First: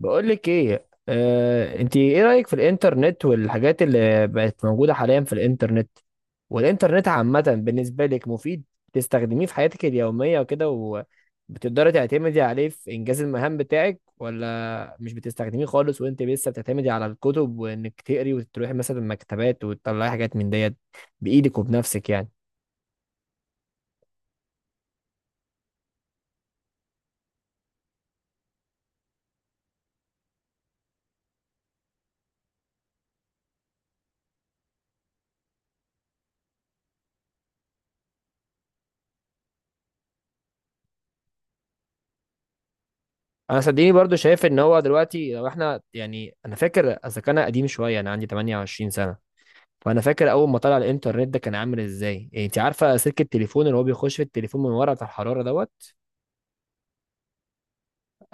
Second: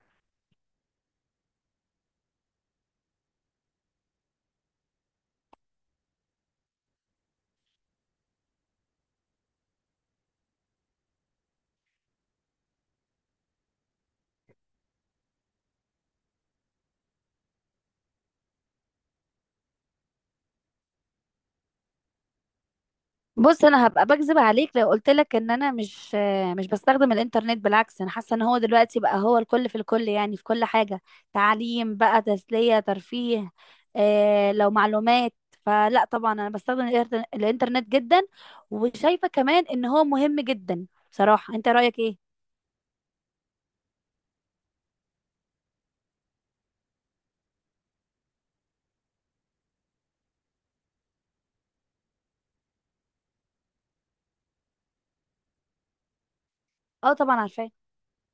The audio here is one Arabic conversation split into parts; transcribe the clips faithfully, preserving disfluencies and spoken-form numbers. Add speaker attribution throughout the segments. Speaker 1: بقول لك ايه، آه، انت ايه رايك في الانترنت والحاجات اللي بقت موجوده حاليا في الانترنت، والانترنت عامه بالنسبه لك مفيد؟ تستخدميه في حياتك اليوميه وكده؟ وبتقدري تعتمدي عليه في انجاز المهام بتاعك، ولا مش بتستخدميه خالص وانت لسه بتعتمدي على الكتب وانك تقري وتروحي مثلا المكتبات وتطلعي حاجات من ديت بايدك وبنفسك يعني؟
Speaker 2: بص، انا هبقى بكذب عليك لو قلت لك ان انا مش آه، مش بستخدم الانترنت. بالعكس، انا حاسه ان هو دلوقتي بقى هو الكل في الكل، يعني في كل حاجه. تعليم بقى، تسليه، ترفيه، آه لو معلومات. فلا طبعا انا بستخدم الإنتر- الانترنت جدا، وشايفه كمان ان هو مهم جدا. بصراحه، انت رايك ايه؟
Speaker 1: انا صدقيني برضو شايف ان هو دلوقتي لو احنا يعني انا فاكر اذا كان قديم شويه، انا عندي ثمانية وعشرين سنه. فانا فاكر اول ما طلع الانترنت ده كان عامل ازاي. إيه، انت عارفه سلك التليفون اللي هو بيخش في التليفون من ورا بتاع الحراره دوت؟
Speaker 2: اه طبعا عارفاه.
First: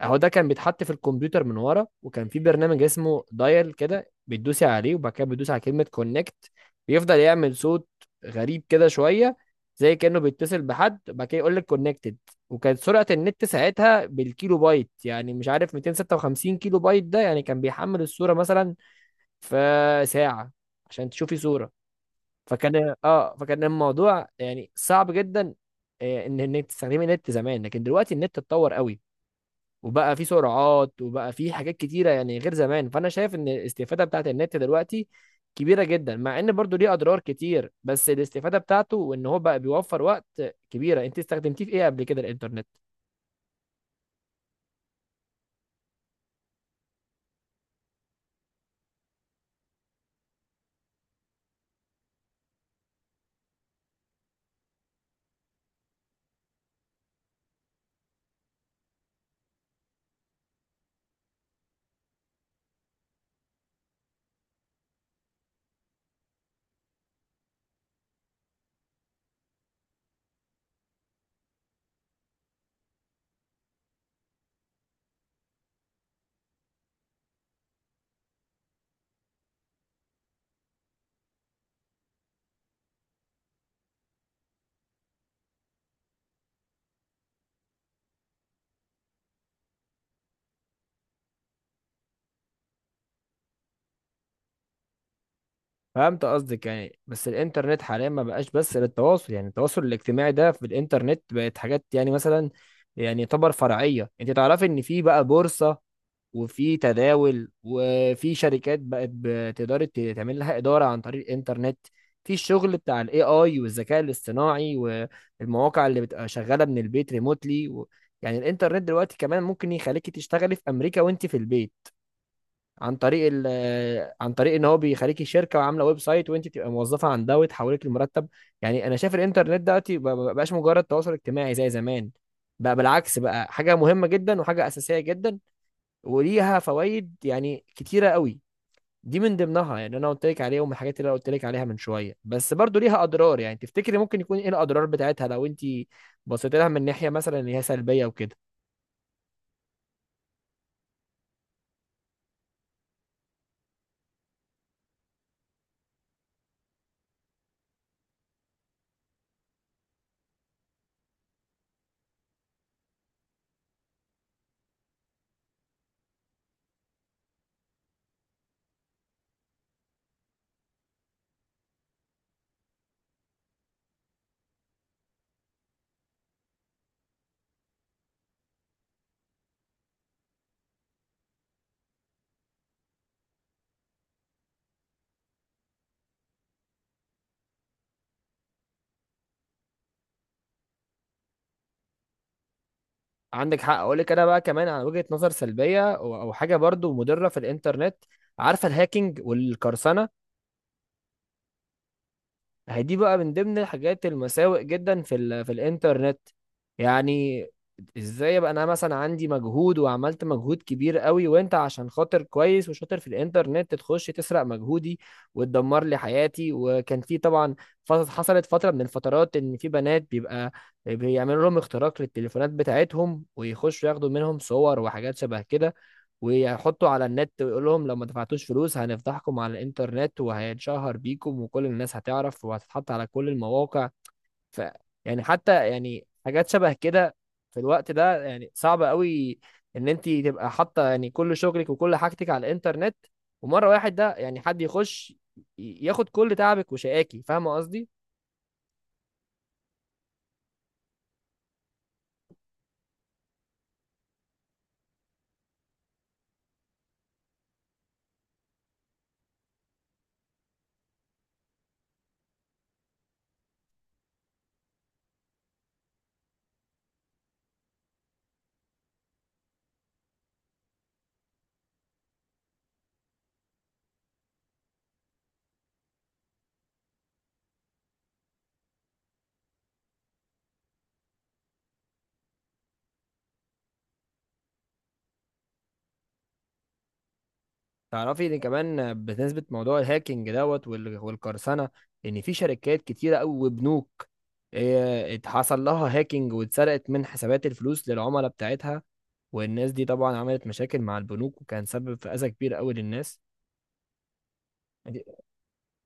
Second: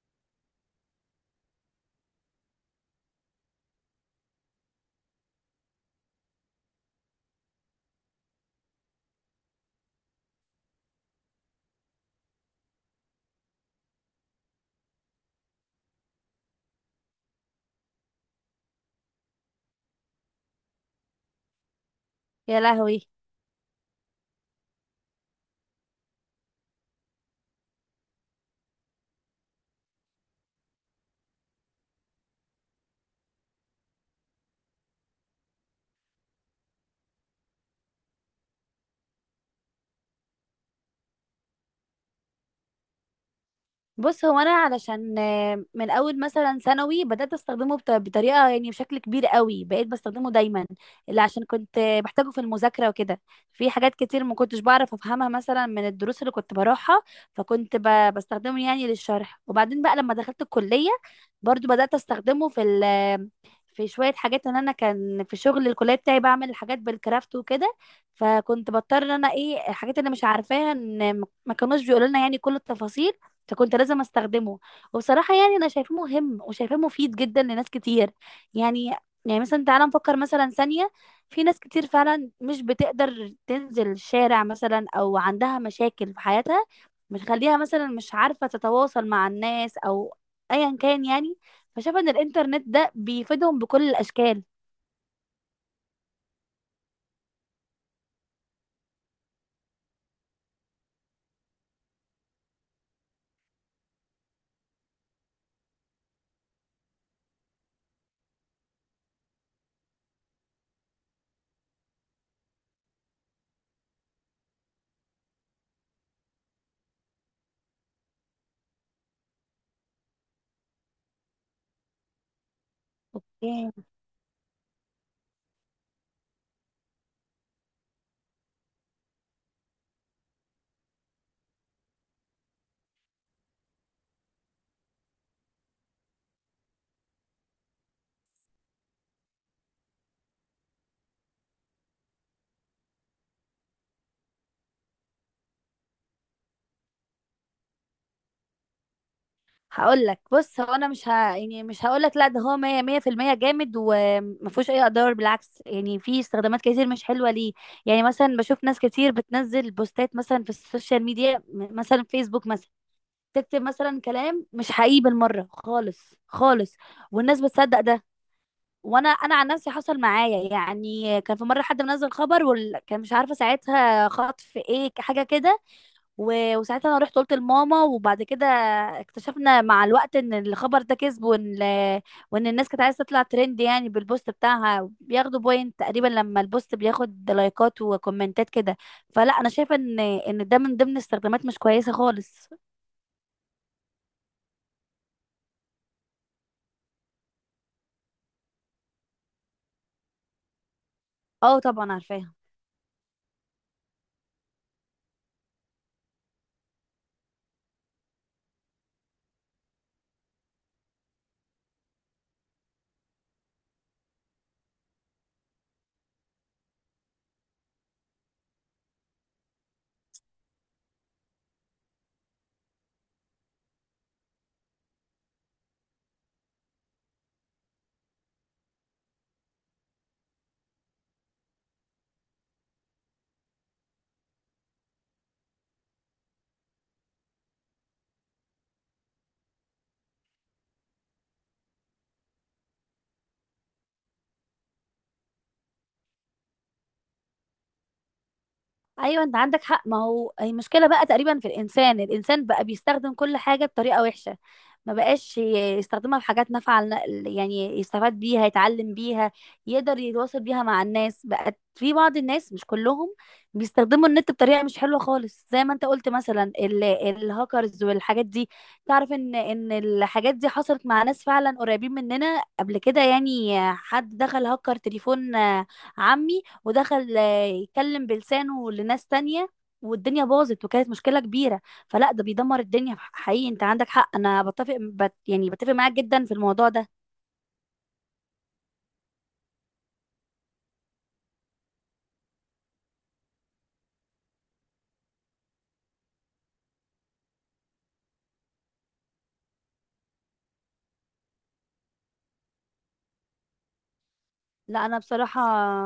Speaker 1: اهو ده كان بيتحط في الكمبيوتر من ورا، وكان في برنامج اسمه دايل كده بتدوسي عليه، وبعد كده بتدوسي على كلمه كونكت. بيفضل يعمل صوت غريب كده شويه، زي كانه بيتصل بحد، وبعد كده يقول لك كونكتد. وكانت سرعه النت ساعتها بالكيلو بايت، يعني مش عارف مئتين وستة وخمسين كيلو بايت ده، يعني كان بيحمل الصوره مثلا في ساعه عشان تشوفي صوره.
Speaker 2: يا
Speaker 1: فكان
Speaker 2: لهوي.
Speaker 1: اه فكان الموضوع يعني صعب جدا آه، ان انك تستخدمي النت زمان. لكن دلوقتي النت اتطور قوي، وبقى فيه سرعات، وبقى فيه حاجات كتيره يعني غير زمان. فانا شايف ان الاستفاده بتاعت النت دلوقتي كبيره جدا، مع ان برضو ليه اضرار كتير، بس الاستفاده بتاعته وان هو بقى بيوفر وقت كبيره. انت استخدمتيه في ايه قبل كده الانترنت؟
Speaker 2: بص، هو انا علشان آه، من اول مثلا ثانوي بدات استخدمه بط- بطريقه، يعني بشكل كبير قوي، بقيت بستخدمه دايما، اللي عشان كنت آه، بحتاجه في المذاكره وكده. في حاجات كتير ما كنتش بعرف افهمها مثلا من الدروس اللي كنت بروحها، فكنت ب- بستخدمه يعني للشرح. وبعدين بقى لما دخلت الكليه، برضو بدات استخدمه في ال آه، في شويه حاجات. ان انا كان في شغل الكليه بتاعي بعمل الحاجات بالكرافت وكده، فكنت بضطر ان انا ايه الحاجات اللي مش عارفاها، ان ما كانوش بيقولوا لنا يعني كل التفاصيل، فكنت لازم استخدمه. وبصراحة يعني انا شايفاه مهم وشايفاه مفيد جدا لناس كتير. يعني، يعني مثلا تعالى نفكر مثلا ثانية، في ناس كتير فعلا مش بتقدر تنزل الشارع مثلا، او عندها مشاكل في حياتها بتخليها مثلا مش عارفة تتواصل مع الناس، او ايا كان يعني. فشايفة ان الانترنت ده بيفيدهم بكل الاشكال.
Speaker 1: فهمت قصدك يعني، بس الانترنت حاليا ما بقاش بس للتواصل، يعني التواصل الاجتماعي ده في الانترنت بقت حاجات يعني مثلا يعني يعتبر فرعيه. انت تعرفي ان في بقى بورصه، وفي تداول، وفي شركات بقت بتقدر ت- تعمل لها إدارة عن طريق الإنترنت. في الشغل بتاع الاي اي والذكاء الاصطناعي، والمواقع اللي بتبقى شغالة من البيت ريموتلي و... يعني الإنترنت دلوقتي كمان ممكن يخليكي تشتغلي في أمريكا وأنت في البيت، عن طريق ال...
Speaker 2: اوكي،
Speaker 1: عن طريق ان هو بيخليكي شركه وعامله ويب سايت وانت تبقى موظفه عندها وتحولك لمرتب. يعني انا شايف الانترنت دلوقتي ما بقاش مجرد تواصل اجتماعي زي زمان، بقى بالعكس بقى حاجه مهمه جدا وحاجه اساسيه جدا، وليها فوائد يعني كتيرة قوي. دي من ضمنها، يعني انا قلت لك عليهم الحاجات اللي انا قلت لك عليها من شوية. بس برضو ليها اضرار، يعني تفتكري ممكن يكون ايه الاضرار بتاعتها لو انت بصيت لها من ناحية مثلا ان هي سلبية وكده؟
Speaker 2: هقول لك. بص، هو انا مش ه... يعني مش هقول لك لا، ده هو 100 100% جامد وما فيهوش اي اضرار، بالعكس يعني في استخدامات كتير مش حلوه ليه. يعني مثلا بشوف ناس كتير بتنزل بوستات مثلا في السوشيال ميديا، م- مثلا فيسبوك مثلا، تكتب مثلا كلام مش حقيقي بالمره خالص خالص، والناس بتصدق ده. وانا انا عن نفسي حصل معايا. يعني كان في مره حد منزل خبر وكان مش عارفه ساعتها خطف ايه حاجه كده، و- وساعتها انا رحت قلت لماما، وبعد كده اكتشفنا مع الوقت ان الخبر ده كذب، وان وان الناس كانت عايزه تطلع ترند يعني بالبوست بتاعها، بياخدوا بوينت تقريبا لما البوست بياخد لايكات وكومنتات كده. فلا انا شايفه ان ان ده من ضمن استخدامات مش كويسه خالص.
Speaker 1: عندك حق. اقول لك انا بقى كمان على وجهة نظر سلبية او أو حاجة برضو مضرة في الانترنت، عارفة الهاكينج والقرصنة؟
Speaker 2: اه طبعا عارفاها.
Speaker 1: هي دي بقى من ضمن الحاجات المساوئ جدا في ال في الانترنت. يعني ازاي ابقى انا مثلا عندي مجهود وعملت مجهود كبير قوي، وانت عشان خاطر كويس وشاطر في الانترنت تخش تسرق مجهودي وتدمر لي حياتي؟ وكان في طبعا، ف- حصلت فترة من الفترات ان في بنات بيبقى بيعملوا لهم اختراق للتليفونات بتاعتهم، ويخشوا ياخدوا منهم صور وحاجات شبه كده، ويحطوا على النت، ويقول لهم لو ما دفعتوش فلوس هنفضحكم على الانترنت وهيتشهر بيكم وكل الناس هتعرف وهتتحط على كل المواقع. ف يعني حتى يعني حاجات شبه كده في الوقت ده يعني صعب قوي ان انت تبقى حاطه يعني كل شغلك وكل حاجتك على الانترنت، ومره واحد ده يعني حد يخش ي- ياخد كل تعبك وشقاكي، فاهمه قصدي؟
Speaker 2: ايوه، انت عندك حق. ما هو المشكله بقى تقريبا في الانسان، الانسان بقى بيستخدم كل حاجه بطريقه وحشه، ما بقاش ي- يستخدمها في حاجات نافعه لن- يعني يستفاد بيها، يتعلم بيها، يقدر يتواصل بيها مع الناس. بقت في بعض الناس، مش كلهم، بيستخدموا النت بطريقه مش حلوه خالص، زي ما انت قلت، مثلا ال- الهاكرز والحاجات دي. تعرف ان ان الحاجات دي حصلت مع ناس فعلا قريبين مننا قبل كده. يعني حد دخل هكر تليفون، آه، عمي، ودخل آه، يتكلم بلسانه لناس تانية، والدنيا باظت وكانت مشكلة كبيرة. فلا ده بيدمر الدنيا حقيقي. انت عندك حق، انا بتفق بت يعني بتفق معاك جدا في الموضوع ده.
Speaker 1: تعرفي ان كمان بالنسبه لموضوع الهاكينج دوت وال- والقرصنه، ان في شركات كتيره قوي وبنوك إيه، اتحصل لها هاكينج واتسرقت من حسابات الفلوس للعملاء بتاعتها، والناس دي طبعا عملت مشاكل مع البنوك، وكان سبب في اذى كبير قوي للناس.
Speaker 2: لا انا بصراحة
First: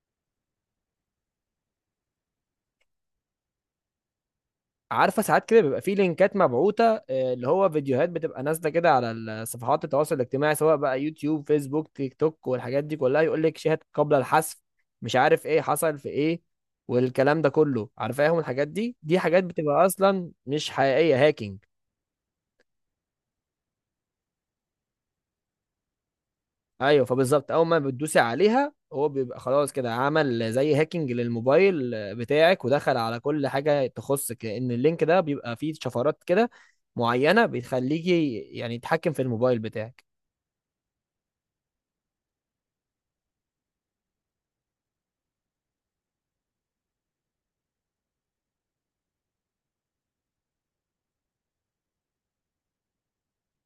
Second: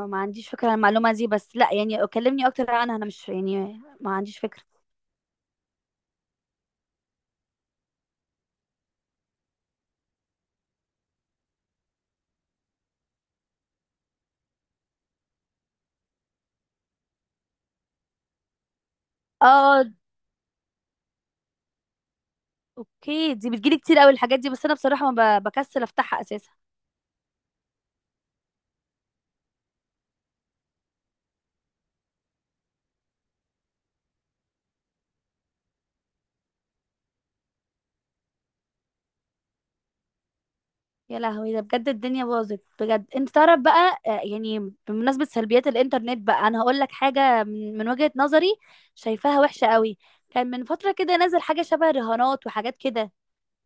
Speaker 2: ما عنديش فكرة عن المعلومة دي. بس لا يعني كلمني اكتر عنها، انا مش يعني ما عنديش فكرة.
Speaker 1: عارفه ساعات كده بيبقى في لينكات مبعوثه، آه، اللي هو فيديوهات بتبقى نازله كده على صفحات التواصل الاجتماعي، سواء بقى يوتيوب فيسبوك تيك توك والحاجات دي كلها، يقول لك شاهد قبل الحذف، مش عارف ايه حصل في ايه، والكلام ده كله، عارفاهم الحاجات دي؟ دي حاجات
Speaker 2: اه.
Speaker 1: بتبقى اصلا مش حقيقيه، هاكينج.
Speaker 2: اوكي، دي بتجيلي كتير قوي الحاجات دي، بس انا بصراحة ما ب- بكسل افتحها اساسا.
Speaker 1: ايوه، فبالظبط اول ما بتدوسي عليها هو بيبقى خلاص كده عمل زي هاكينج للموبايل بتاعك، ودخل على كل حاجه تخصك، لان اللينك ده بيبقى فيه شفرات كده معينه بتخليكي يعني يتحكم في الموبايل بتاعك.
Speaker 2: يا لهوي، ده بجد الدنيا باظت بجد. انت تعرف بقى، آه، يعني بمناسبة سلبيات الانترنت بقى، انا هقول لك حاجة من من وجهة نظري، شايفاها وحشة قوي. كان من فترة كده نازل حاجة شبه رهانات وحاجات كده.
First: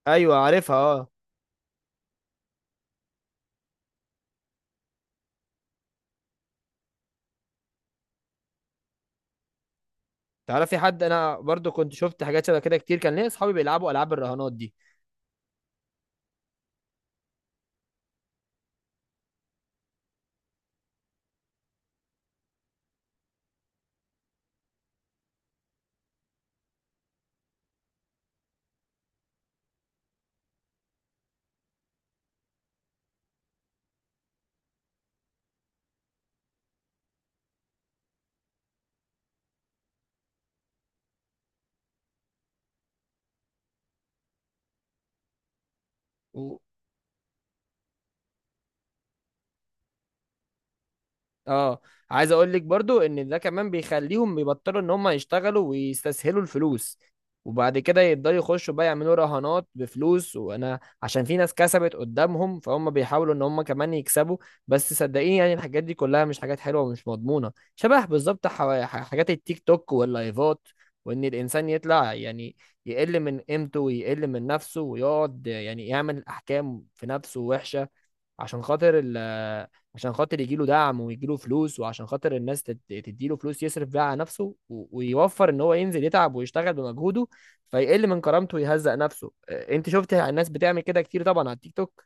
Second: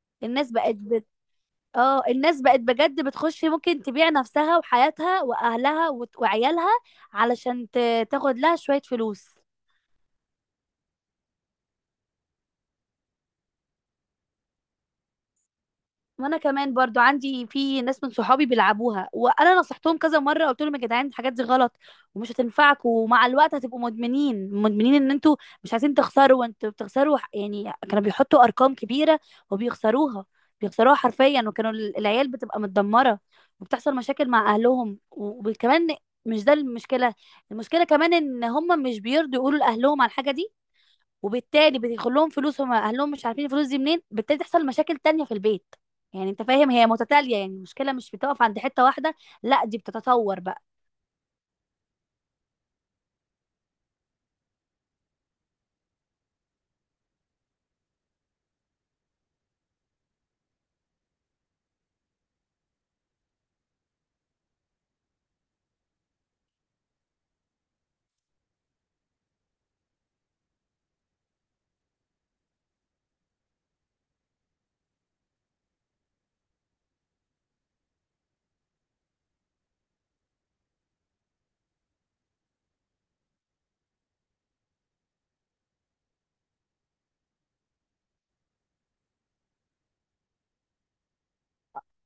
Speaker 1: ايوه
Speaker 2: الناس بقت
Speaker 1: عارفها،
Speaker 2: بت...
Speaker 1: اه.
Speaker 2: اه، الناس بقت بجد بتخش، ممكن تبيع نفسها وحياتها واهلها وت- وعيالها علشان ت... تاخد لها شوية فلوس.
Speaker 1: تعرفي حد، انا برضو كنت شفت حاجات شبه كده كتير، كان ليا اصحابي بيلعبوا العاب الرهانات دي
Speaker 2: وانا كمان برضو عندي في ناس من صحابي بيلعبوها، وانا نصحتهم كذا مره، قلت لهم يا جدعان الحاجات دي غلط ومش هتنفعكم، ومع الوقت هتبقوا مدمنين مدمنين، ان انتوا مش عايزين تخسروا وانتوا بتخسروا. ح- يعني كانوا بيحطوا ارقام كبيره وبيخسروها، بيخسروها حرفيا. وكانوا ال- العيال بتبقى متدمره، وبتحصل مشاكل مع اهلهم، و- وكمان مش ده المشكله. المشكله كمان ان هم مش بيرضوا يقولوا لاهلهم على الحاجه دي، وبالتالي بيدخل لهم فلوس، هم اهلهم مش عارفين الفلوس دي منين، بالتالي تحصل مشاكل تانية في البيت. يعني انت
Speaker 1: و-
Speaker 2: فاهم، هي متتالية يعني، المشكلة مش بتقف عند حتة واحدة، لا دي بتتطور بقى.
Speaker 1: اه. عايز اقول لك برضو ان ده كمان بيخليهم يبطلوا ان هم يشتغلوا ويستسهلوا الفلوس، وبعد كده يقدروا يخشوا بقى يعملوا رهانات بفلوس، وانا عشان في ناس كسبت قدامهم فهم بيحاولوا ان هم كمان يكسبوا. بس صدقيني يعني الحاجات دي كلها مش حاجات حلوة ومش مضمونة، شبه بالظبط حوا- ح- حاجات التيك توك واللايفات، وان الانسان يطلع يعني يقل من قيمته ويقل من نفسه، ويقعد يعني يعمل احكام في نفسه وحشة، عشان خاطر ال عشان خاطر يجيله دعم ويجيله فلوس، وعشان خاطر الناس تد- تديله فلوس يصرف بيها على نفسه و- ويوفر ان هو ينزل يتعب ويشتغل بمجهوده. فيقل من كرامته ويهزق نفسه. آه، انت شفت الناس بتعمل كده كتير طبعا على التيك توك.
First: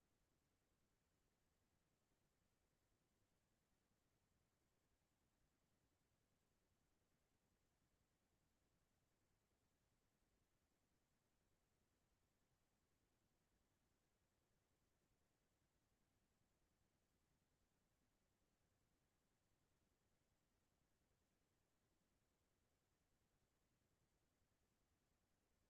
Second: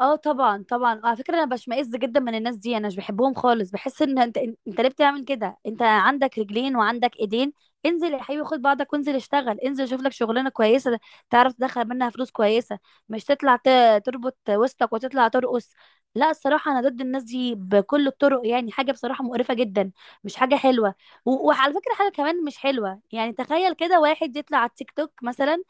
Speaker 2: اه طبعا طبعا. على فكره، انا بشمئز جدا من الناس دي، انا مش بحبهم خالص. بحس ان انت انت ليه بتعمل كده؟ انت عندك رجلين وعندك ايدين، انزل يا حبيبي، خد بعضك وانزل اشتغل، انزل شوف لك شغلانه كويسه تعرف تدخل منها فلوس كويسه. مش تطلع ت- تربط وسطك وتطلع ترقص. لا الصراحه انا ضد الناس دي بكل الطرق، يعني حاجه بصراحه مقرفه جدا، مش حاجه حلوه. و- وعلى فكره، حاجه كمان مش حلوه. يعني تخيل كده واحد يطلع على التيك توك مثلا،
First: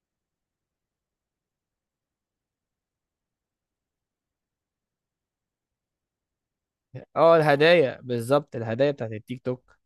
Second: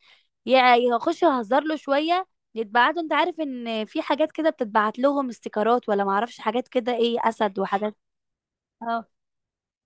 Speaker 2: يا اخش اهزر له شويه، يتبعتوا. انت عارف ان في حاجات كده بتتبعت لهم استيكرات، ولا معرفش حاجات كده ايه،
Speaker 1: اه
Speaker 2: اسد وحاجات.
Speaker 1: الهدايا بالظبط، الهدايا
Speaker 2: اه.
Speaker 1: بتاعت التيك توك.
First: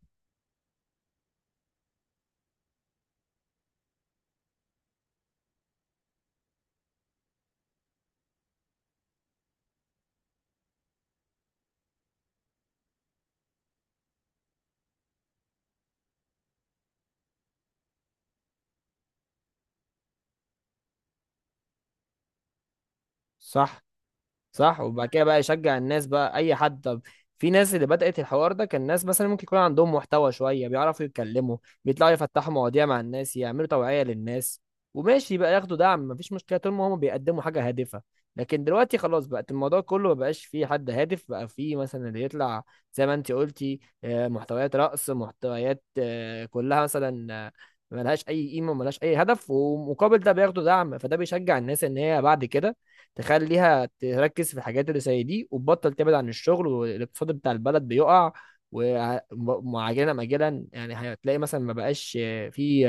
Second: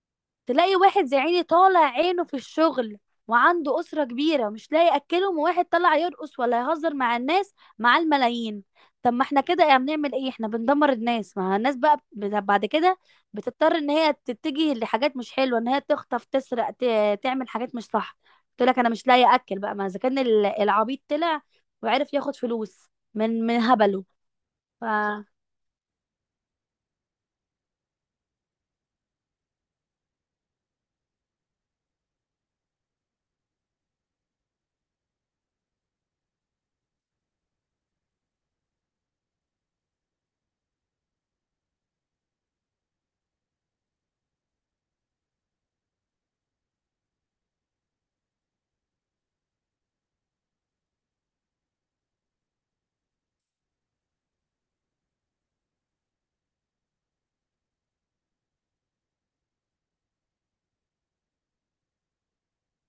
Speaker 2: تلاقي واحد زي عيني طالع عينه في الشغل، وعنده أسرة كبيرة مش لاقي يأكلهم، وواحد طلع يرقص ولا يهزر مع الناس، مع الملايين. طب ما احنا كده يعني بنعمل ايه؟ احنا بندمر الناس. ما الناس بقى بت- بعد كده بتضطر ان هي تتجه لحاجات مش حلوة، ان هي تخطف، تسرق، ت- تعمل حاجات مش صح. قلت لك انا مش لاقي اكل بقى، ما اذا كان ال- العبيط طلع وعرف ياخد فلوس من من
Speaker 1: صح.
Speaker 2: هبله.
Speaker 1: صح. وبعد كده
Speaker 2: فعندك
Speaker 1: بقى يشجع الناس، بقى اي حد. طب في ناس اللي بدأت الحوار ده كان ناس مثلا ممكن يكون عندهم محتوى شوية، بيعرفوا يتكلموا، بيطلعوا يفتحوا مواضيع مع الناس، يعملوا توعية للناس، وماشي بقى ياخدوا دعم، مفيش مشكلة طول ما هم بيقدموا حاجة هادفة. لكن دلوقتي خلاص بقت الموضوع كله ما بقاش فيه حد هادف، بقى فيه مثلا اللي يطلع زي ما انت قلتي، آه، محتويات رقص، محتويات آه، كلها مثلا، آه، ملهاش اي قيمة ملهاش اي هدف، ومقابل ده بياخدوا دعم، فده بيشجع الناس ان هي بعد كده تخليها تركز في الحاجات اللي زي دي وتبطل تبعد عن الشغل، والاقتصاد بتاع البلد بيقع. ومعجلا مجلا يعني هتلاقي مثلا ما بقاش في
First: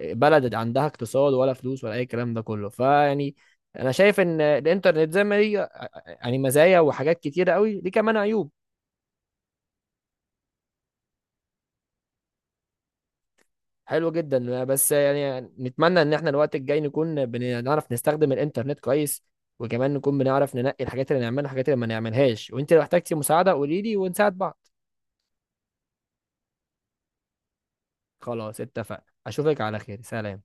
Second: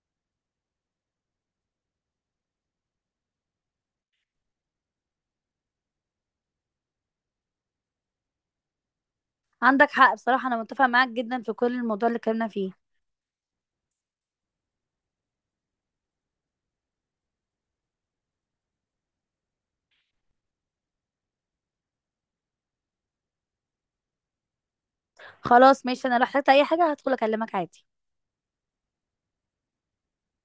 Speaker 1: بلد عندها اقتصاد ولا فلوس ولا اي كلام ده كله، فيعني انا شايف ان الانترنت زي ما ليه يعني مزايا وحاجات كتيره قوي، ليه كمان عيوب.
Speaker 2: حق. بصراحة انا متفقة معاك جدا في كل الموضوع اللي اتكلمنا فيه.
Speaker 1: حلو جدا. بس يعني نتمنى ان احنا الوقت الجاي نكون بنعرف نستخدم الانترنت كويس، وكمان نكون بنعرف ننقي الحاجات اللي نعملها والحاجات اللي ما نعملهاش. وانت لو احتجتي مساعده قولي لي ونساعد بعض.
Speaker 2: خلاص ماشي، انا لو احتجت اي حاجة هدخل اكلمك عادي.
Speaker 1: خلاص اتفقنا، اشوفك على خير، سلام.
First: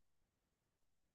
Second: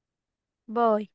Speaker 2: باي.